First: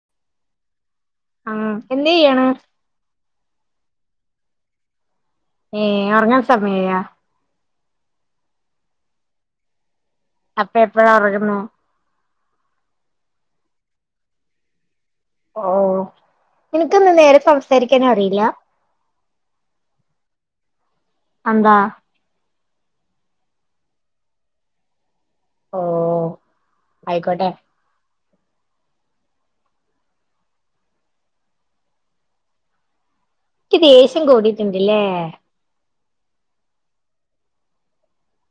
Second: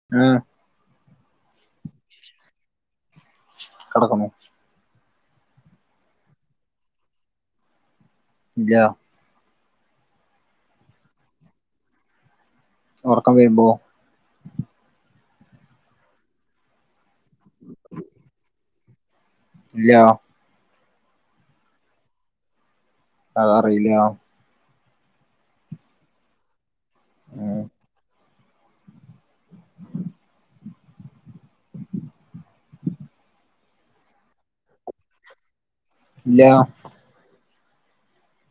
[unintelligible] ആഹ് എന്തെയ്യണ്? കെടക്കുന്നു. ഏഹ് ഒറങ്ങാൻ സമയായോ? ഇല്ലാ അപ്പ എപ്പഴാ ഒറങ്ങ്ന്ന്? ഒറക്കം വരുമ്പോ ഓഹ് ഇൻക്കെന്താ നേരെ സംസാരിക്കാനറിയില്ലാ? ഇല്ലാ അതെന്താ? അതറിയില്ലാ ഓഹ് അയിക്കോട്ടെ. ഉം ഇക്ക്‌ ദേഷ്യം കൂടീട്ട്ണ്ട്ലേ ഇല്ല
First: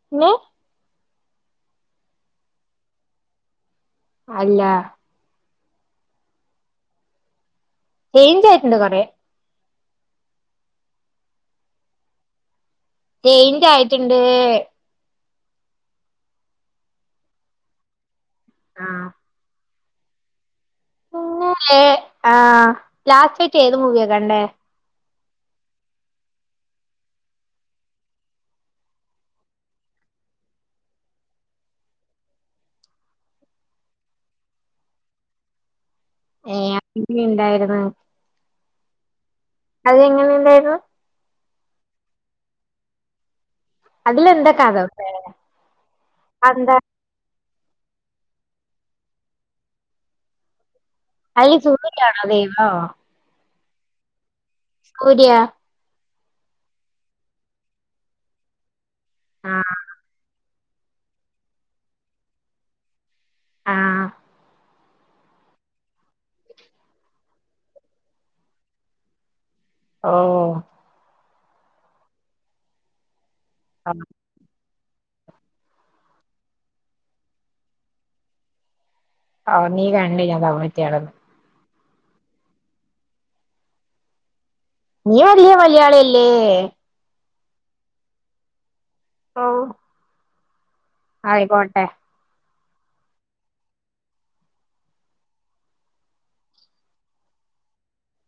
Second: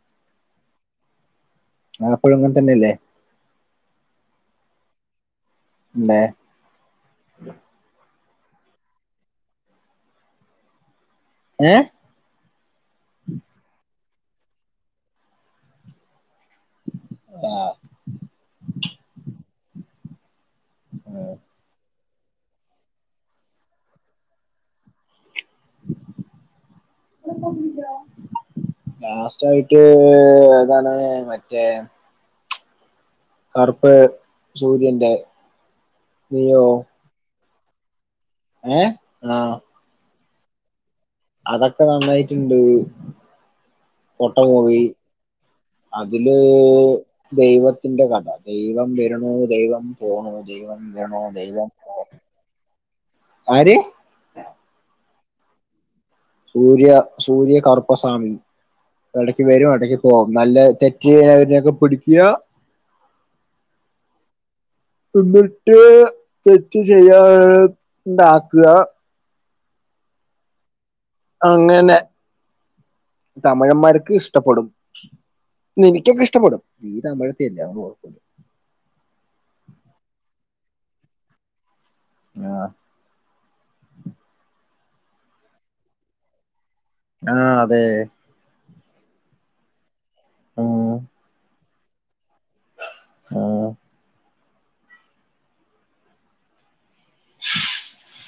[unintelligible] ഞാൻ എപ്പഴും ഇങ്ങൻ തന്നെയല്ലേ അല്ല ന്നേ ചെയിഞ്ചായിട്ടുണ്ട് കൊറെ ഏഹ് ചെയ്ഞ്ചായിട്ട് ഇണ്ട് ആഹ് ആഹ് മ്മ് [unintelligible] ആഹ് ലാസ്റ്റായിട്ട് ഏത് മൂവിയാ കണ്ടേ ലാസ്റ്റായിട്ട് ഏതാണ് മറ്റേ കറുപ്പ് സൂര്യന്റെ നീയോ നീ ഇണ്ടായിരുന്നോ ഏഹ് ആഹ് അത് എങ്ങനെ ഇണ്ടാരുന്നു അതൊക്ക നന്നായിട്ടുണ്ട് പൊട്ട അതിലെന്താ കഥ മൂവി അതില് അതെന്താ ദൈവത്തിന്റെ കഥ ദൈവം വര്ണു ദൈവം പോണു ദൈവം വേണോ അതില് ദൈവം ഓഹ് സൂര്യയാണോ ദൈവം ആര് സൂര്യാ സൂര്യാ സൂര്യ കറുപ്പസ്വാമി എടക്ക് വരും ആഹ് എടക്ക് പോവും നല്ല തെ റ്റ് ചെയ്യ്ണവരെയൊക്കെ പിടിക്ക്യാ ആഹ് എന്നിട്ട് തെറ്റ് ചെയ്യാണ്ടാക്കാ ഓഹ് അങ്ങനെ ആ തമിഴന്മാർക്ക് ഇഷ് ടപ്പെടും നിനക്ക്യൊക്കെ ഇഷ്ടപ്പെടും നീ തമിഴത്തിയല്ലേ അവോണ്ട് കൊഴപ്പല്ല ആഹ് നീ കണ്ട് ഞാൻ തമിഴത്തിയാണെന്ന് ആഹ് നീ വല്ല്യ മലയാളിയല്ലേ ആഹ് അതെ ഓഹ് ഉം ആയിക്കോട്ടെ ഉം [unintelligible]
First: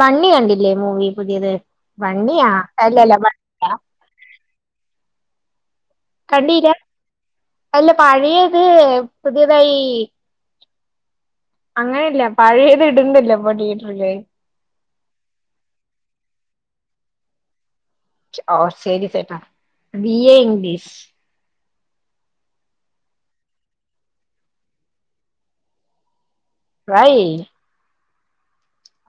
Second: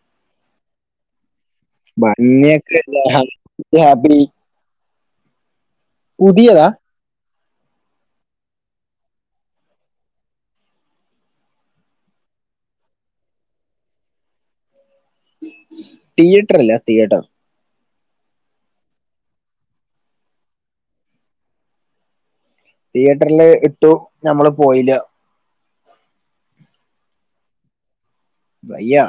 ബണ്ണി കണ്ടില്ലേ മൂവി പുതിയത് ബണ്ണിയാ ബണ്ണിയൊക്കെ അല്ലല്ല ബണ്ണിയാ [unintelligible] പുതിയതാ കണ്ടീല്ലാ അല്ല പഴയത് പുതിയതായി അങ്ങനെയല്ല പഴയെത് ഇടുന്നില്ലെ ഇപ്പൊ ടിയേറ്ററ്ല് ടിയേറ്റർ അല്ല തിയേറ്റർ ഓഹ് ശരിസേട്ടാ ബി എ ഇംഗ്ലീഷ് തിയേട്ടർല് ഇട്ടു ഞമ്മള് പോയില്ല വൈ? വയ്യാ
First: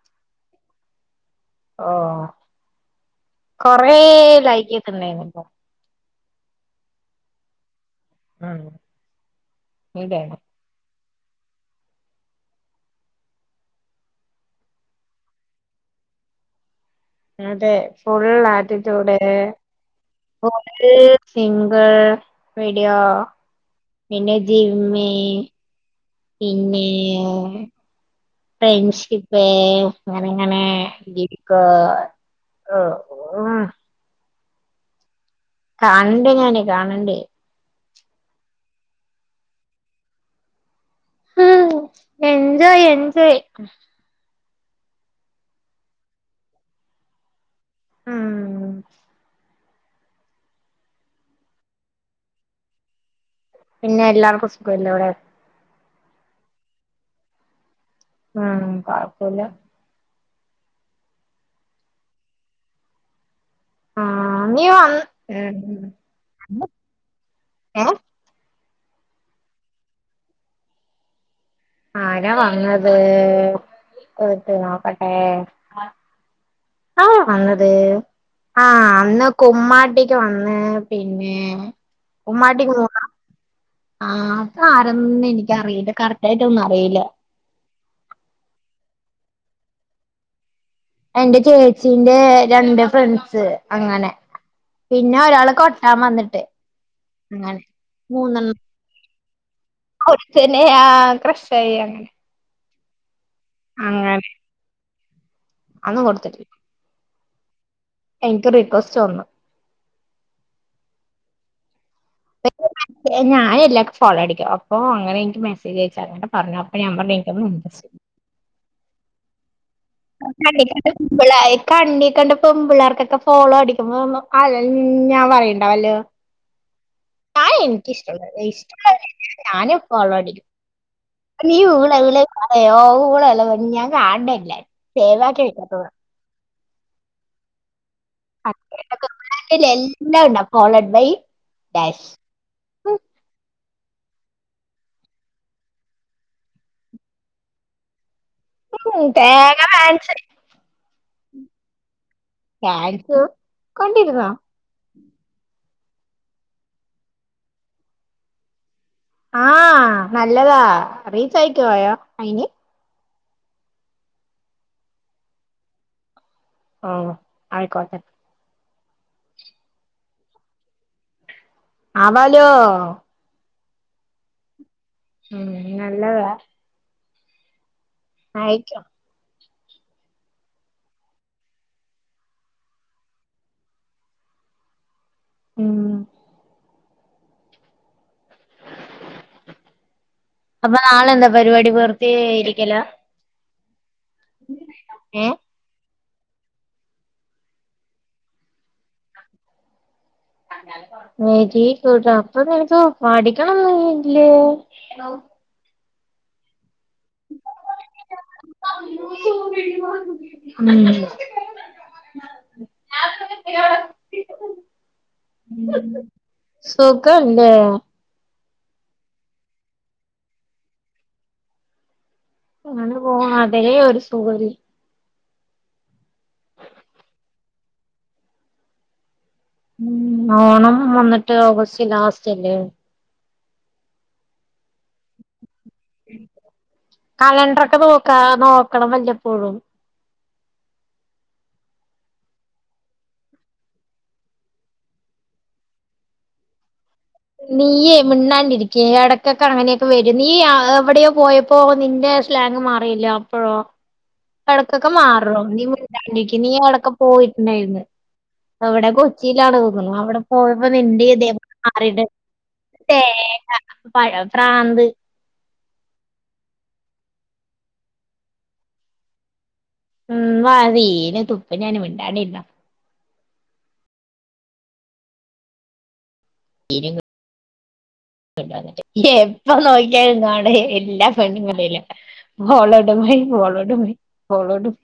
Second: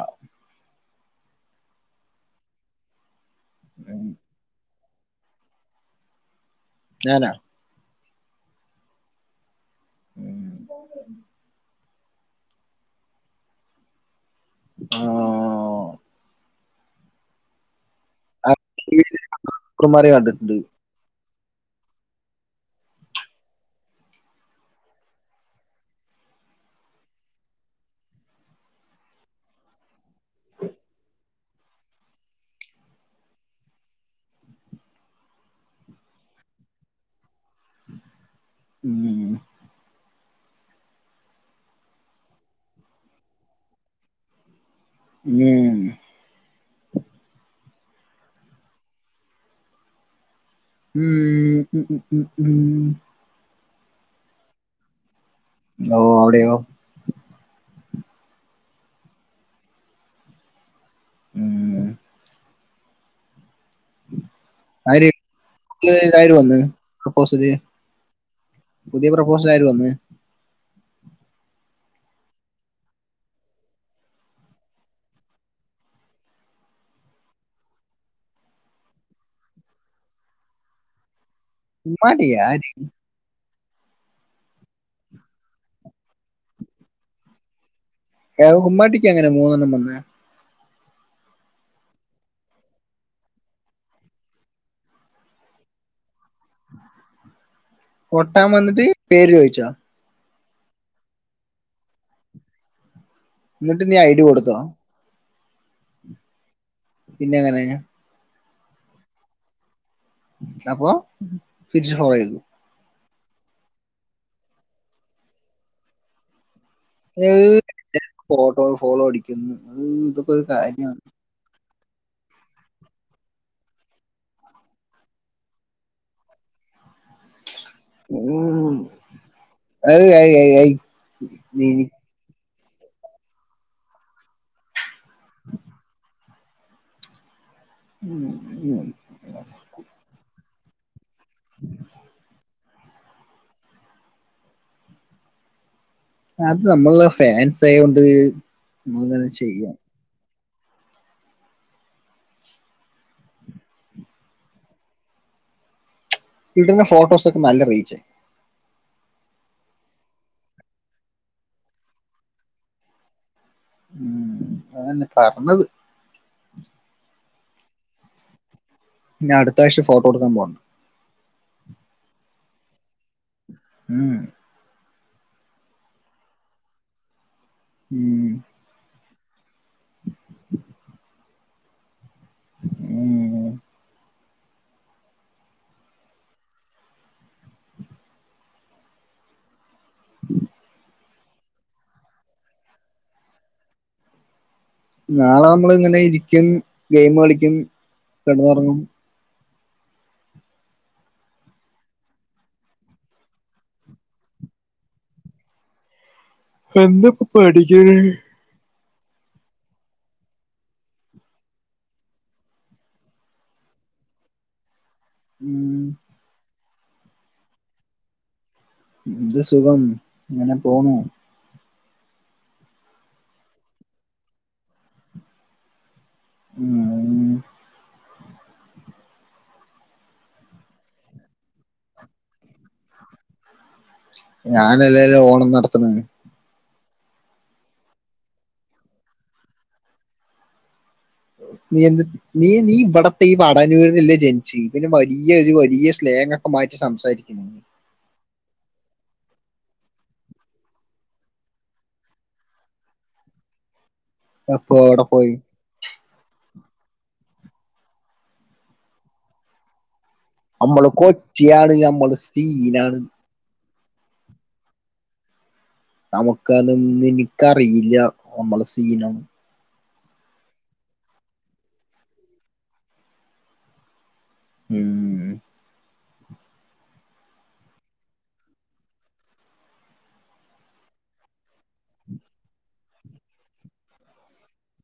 ഓഹ് കൊറേ ഉം ലൈക്ക്യക്കെ ഇണ്ടായിനല്ലോ ഞാനാ ഉം [unintelligible] വേണോ [unintelligible] ആഹ് അതെ ആഹ് ഫുള്ളാറ്റിറ്റ്യൂഡരേ കുമാരി കണ്ടിട്ടുണ്ട് ഫുൾ സിംഗ്ൾ വീഡിയൊ പിന്നെജിമ്മ് പിന്നെ ഫ്രണ്ട്ഷിപ്പ് അങ്ങനങ്ങനെ [unintelligible] [unintelligible] കാണണ്ടേഞാനേ കാണണ്ടേ? [inaudible] [unintelligible] [unintelligible] [inaudible] ഉം ഉഹ് ഉം ഉം ഉം പിന്നെഎല്ലാർക്കും സുഖല്ലവ്ടെ? ഓ അവിടെയോ? ഉം കൊഴപ്പൊല്ല ഉംഹ് ആഹ് നീ വന്ന് ആര് [unintelligible] വന്ന് [unintelligible] ഏഹ് പുതിയ പ്രൊപ്പോസ്സലാര് വന്ന് ആരാവന്നത് നോക്കട്ടെ ആവന്നത് ആഹ് അന്ന്കുമ്മാട്ടിക്ക് വന്ന്പിന്നെ കുമ്മട്ടിയൊആര്? ആഹ ആരെന്നും എനിക്കറിയില്ല കറക്റ്റ്ആയിട്ടൊന്നഅറിയില ഏഹുമ്മാട്ടിക്കെങ്ങനെമൂന്നെണ്ണം വെന്നെ എന്റെ ചേച്ചീന്റെ രണ്ട്ഫ്രണ്ട്സ് അങ്ങനെ. പിന്നെ ഒരാള് കൊട്ടാൻവന്ന്ട്ട് കൊട്ടാംവന്ന്ട്ട് പേര് ചോദിച്ചോ? കൊച്ചനെ ആ ക്രാഷായിങ്ങനെ എന്നിട്ട് നീ ഐഡികൊടുത്തോ? അത് കൊട്ത്തില്ല പിന്നെ എങ്ങനെയാ? എനിക്ക് റിക്വസ്റ്റ് വന്നു എന്ന പോവാ തിരിച്ച്ഫോളോയ്തു ഞാനാല്ലാവർക്കും ഫോളോടിക്കും അപ്പോ അങ്ങനെ എനിക്ക് മെസേജ് അയച്ച പറഞ്ഞു പറ്ഞ്ഞു [unintelligible] ഫോട്ടോ ഫോളോഅടിക്കുന്നു ഉംഹ് ഇതൊക്കെരുകാര്യണ് കണ്ണികണ്ട പെമ്മ്പിള്ളേർക്കൊക്കെ ഫോളോഅടിക്കുമ്പോ അഴഞ്ഞാൻ പറയണ്ടാവല്ലോ ആഎൻക്കിഷ്ടമുള്ളത് ഉം. [unintelligible] ഏയ് ഏയ് ഞാനുംഫോളോടിക്കും ഏയ് ഏയ് നീ ഊള അല്ലേൽ പറയോ ഊള അല്ലെന്നു ഞാൻ കാണണല്ലേ സേവാക്കി വെക്കാത്തതാ ഉം. [unintelligible] എല്ലാം ണ്ടാവും ഫോളോഡ് ബൈ ഡാഷ് അത് നമ്മള്ളെഫാൻസ്ആയൊണ്ട് ഉഹും തേങ്ങഫാൻസ്‌ ഫാരിസുംകൊണ്ടിരുന്നോ ഇടുന്നഫോട്ടോസൊക്കെനല്ലറീച്ച് ആഹ് നല്ലതാ റീച്ചയക്കൊഅയിന് ഉം അതന്നെപറണത് ഓഹ് ആയിക്കോട്ടെ ഇനി അടതാഴ്‌ച ഫോട്ടോ എടുക്കാൻ പോണം ആവാലോ ആഹ് ആഹ് നല്ലതാ ഉം ആയിക്കോ [inaudible] ഉം ഉം അപ്പ നാളെന്താ പരിപാടി ബെർതെ ഇരിക്കല [unintelligible] നാളെ നമ്മള് ഇങ്ങനെ ഇരിക്കും ഗെയിം കളിക്കും കെടന്നൊറങ്ങും വെരിഗുഡ് അപ്പോ നിനക്ക് പഠിക്കാണൊ ഒന്നുല്ലേ. എന്താപ്പപഠിക്ക ഉം [unintelligible] ഉം ആഹ് സുഖല്ലേ എന്ത് സുഖം ഇങ്ങനെ പോണു ഇങ്ങനെ പോണതെ ഒരു സുഖലെ ഉം ഉം ഓണം വന്നിട്ട് ഓഗസ്റ്റ് ലാസ്റ്റല്ലേ ഞാനല്ലല്ലോ ഓണം നടത്തുന്നത് കാലൻഡ്രോക്കെ നോക്കാ നോക്കണം വല്ലപ്പോഴും നീ എന്ത് നീ നീ ഇവിടത്തെ ഈ വടനൂരിനല്ലേ ജനിച്ച് പിന്നെ വലിയ ഒരു വലിയ സ്ലേങ്ങോക്കെ മാറ്റി സംസാരിക്കുന്ന് നീയേമിന്നാണ്ടിരിക്കെ എടയ്ക്കൊക്കെ അങ്ങനെയൊക്കെ വരും നീ എവിടെയോ പോയ പ്പൊ നിന്റെ സ്ലാങ്ങ് മാറില്ലേ അപ്പോഴോ അപ്പൊ എടക്കൊക്കെ അവിടെ പോയി മാറും നീമു ണ്ടാണ്ടരിക്ക് നീ അവിടൊക്കെ പോയിട്ടുണ്ടായിന്ന് അവിടെ കൊച്ചിയിലാണ് തോന്നണു അവിടെ പോയപ്പോ നമ്മള് നിന്റെ ഇതേപോലെ കൊച്ചിയാണ് നമ്മള് സീനാണ് പഴേ പ്രാന്ത് നമുക്ക് അത് ഒന്നും ഇനിക്കറിയില്ല നമ്മള് സീന ഉം സീന് തുപ്പും ഞാൻ മിണ്ടാണ്ടിരുന്നോ ആഹ് ഇനികി എപ്പോനോക്കിയാലും കാണേ എല്ലാ പെണ്ണ്ങ്ങളേയില followed by followed by followed by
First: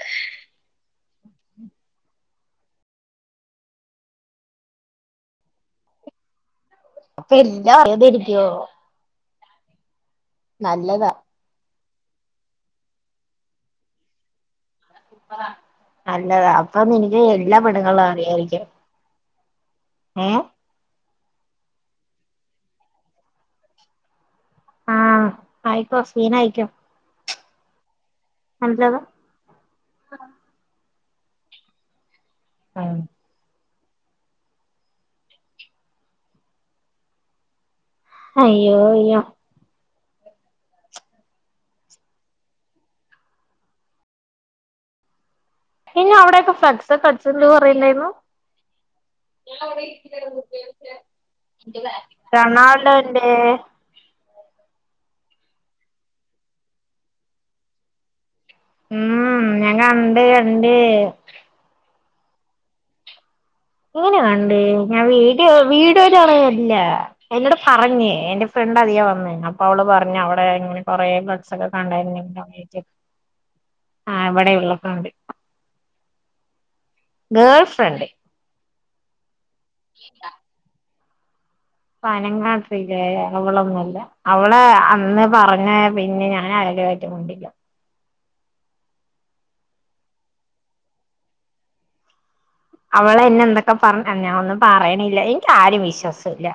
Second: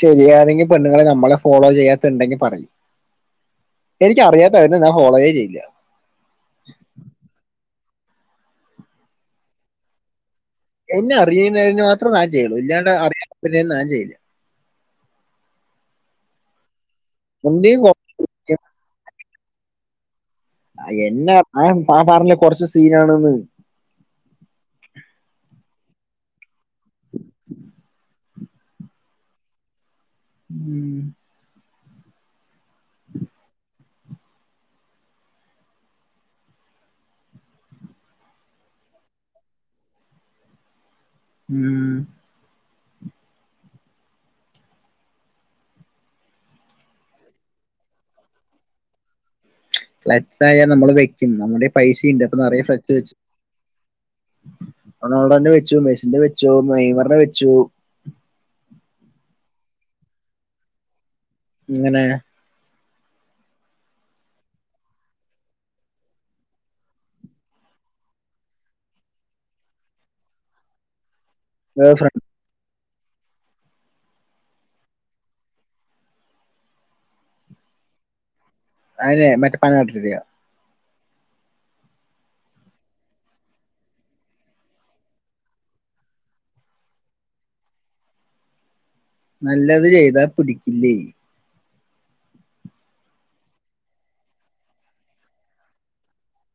ശെരിയാ ഏതെങ്കി പെണ്ണുങ്ങള് നമ്മളെ ഫോളോ ചെയ്യാത്തുണ്ടെങ്കി പറയ് എനികറിയാത്തവനെ ഞാൻ ഫോളൊവെ ചെയില്ല അപ്പൊ എല്ലാം അറിയാതിരിക്കോ നല്ലതാ എന്നെ അറിയുന്നതിന് മാത്രം ഞാൻ ചെയ്യുള്ളൂ ഇല്ലാണ്ട് അറിയാത്തതിന് ഞാൻ ചെയ്യില്ല അല്ല ഇത്പ്പ നിനിക്ക് എല്ലാ ഒന്നേ പെണുങ്ങളെ അറിയായിരിക്കും ഏഹ് എന്നാ ആഹ് പറാഞ്ഞില്ല കൊറച്ച് സീനാണന്ന് ആഹ് ആയിക്കോ സീനയിക്കോ നല്ലതാ ഉം ആഹ് അയ്യോയ്യോ ഉം ഇന്നെ അവിടെയൊക്കെ ഫ്ലക്സൊക്കെ അട്ച്ചുണ്ട് പറയിണ്ടേന്നു. ഫ്ലക്സ് ആയാൽ നമ്മൾ വെക്കും നമ്മുടെ പൈസ ഉണ്ട് അപ്പൊ നിറയെ റൊണാൾട. ഉണ്ട്. റെണാൾഡേന്റെ വെച്ചു, മെസ്സിന്റെ വെച്ചു, നെയ്മറിന്റെ വെച്ചു. ഉം ഞാൻ കണ്ടേ, കണ്ടേ. എങ്ങനെ? എങ്ങനെ കണ്ടേ ഞാൻ വീഡിയോ വീഡിയോലു അവള് വരില്ല. എന്നോട് പറഞ്ഞ്. എന്റെ ഫ്രണ്ട് അതിലേ വന്നേ. അപ്പ അവള് പറഞ്ഞ് അവടെ ഇങ്ങനെ. കൊറെ ഫ്ലക്ക്സ് ഒക്കെ കണ്ടായിരുന്നു ഫ്രണ്ട് [unintelligible] ആഹ് ഇവിടെ ഉള്ളൊക്കെ ഉണ്ട്. Girlfriend. അയിനേ മെറ്റ് [unintelligible] പനങ്ങാട്ടില്ലേ, അവളൊന്നും അല്ല. അവളെ അന്ന് പറഞ്ഞ് പിന്നെ ഞാൻ അയാളു ആയിട്ട് മുണ്ടില്ല. നല്ലെത് ചെയ്താ പിടിക്കില്ലേ. അവള് എന്നെ എന്തൊക്കെ പറഞ്ഞു ഞാൻ ഒന്നും പറയണില്ല എനിക്ക് ആരിം വിശ്വാസില്ല.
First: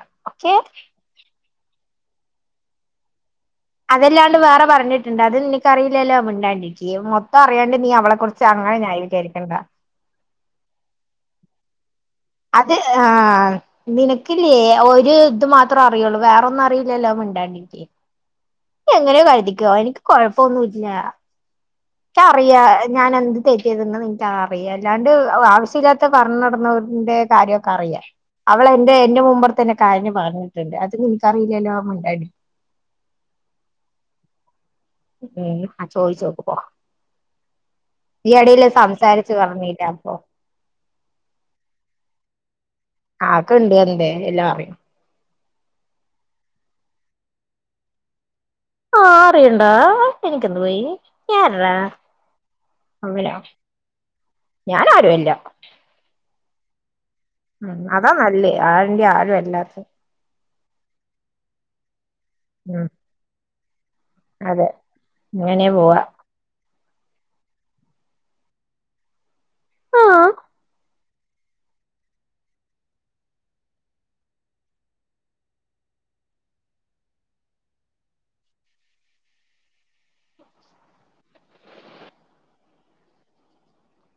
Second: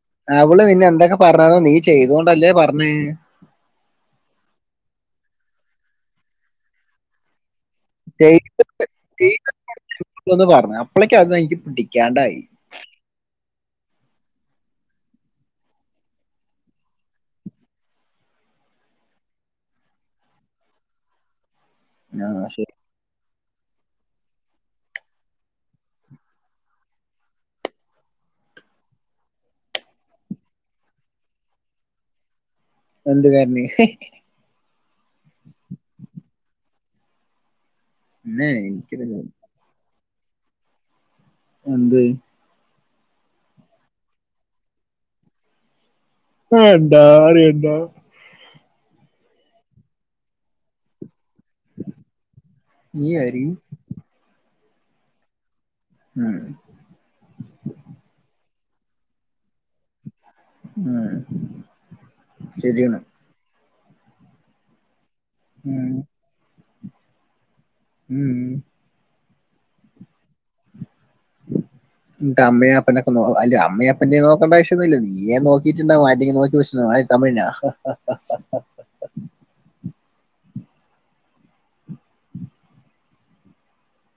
അവള് നിന്നെ എന്തൊക്കെ പറഞ്ഞാലും നീ ചെയ്തോണ്ടല്ലേ പറഞ്ഞേ. അതല്ലാണ്ട് വേറെ പറഞ്ഞ്ട്ട്ണ്ട് അത് നിനക്കറിയില്ലല്ലോ മിണ്ടാണ്ടിരിക്ക് മൊ ഇപ്പ അറിയാണ്ട് നീ അവളെക്കുറിച്ച് അങ്ങനെ ന്യായീകരികണ്ട. ള്ളൊന്ന് പറഞ്ഞു. അപ്പോളേക്ക് അത് എനിക്ക് പിടിക്കാണ്ടായി. അത് ആഹ് നിനക്കില്ലേ ഒര് ഇത് മാത്രേ അറിയുള്ളൂ വേറൊന്നും അറിയില്ലല്ലോ മിണ്ടാണ്ടിരിക്ക്. നീ എങ്ങനെയോ കരുതിക്കോ. എനിക്ക് കൊഴപ്പൊന്നും ഇല്ല. ആ എനിക്കറിയ. ശരി ഞാന് എന്ത് തെറ്റിയ്തെന്ന് നിനക്ക് അറിയാ അല്ലാണ്ട് ആവശ്യല്ലാത്ത പറഞ്ഞു നടന്നവന്റെ കാര്യോക്കെ അറിയാ. അവള് എന്റെ എന്റെ മുമ്പർത്തന്നെ കരഞ്ഞു പറഞ്ഞിട്ട്ണ്ട്, അത് നിനിക്കറിയിലല്ലോ മിണ്ടാണ്ടിരി. എന്ത് കരഞ്ഞ്? ഉം ആഹ് ചോയിച്ചോക്ക് പോ ഈ പിന്നെ എടേല് എനിക്ക് സംസാരിച്ചു. പറഞ്ഞില്ലാ, അപ്പൊ. എന്ത്? ആക്കണ്ട് പറഞ്ഞിട്ട് ണ്ടെ, എല്ലാം അറിയാം. ആഹ് എന്താ അറിയന്താ. ആഹ് അറിയണ്ടാ. എനിക്കെന്തു പോയി. ഞാൻല്ല നീ ഒന്നുല്ല ആരി ഞാന് ആരുഅല്ല. ഉം ഉം, അതാ നല്ലേ ആരിന്റെ ആരു അല്ലാത്ത് ഉം ഉം ശെരിയണ് അതെ, ഇങ്ങനേ ഉം, പോവാ. ഉം ആഹ്. നിന്റെ അമ്മയെ അപ്പനെക്കെ നോ. അല്ലാ അമ്മയപ്പെന്റെ നോക്കണ്ടാവശ്യമൊന്നുല്ല. നീയേ നോക്കിട്ടുണ്ടാവും. ആരുടേലും നോക്കി വെച്ചിട്ടുണ്ടാവും. ആഹ് തമിഴിനോ?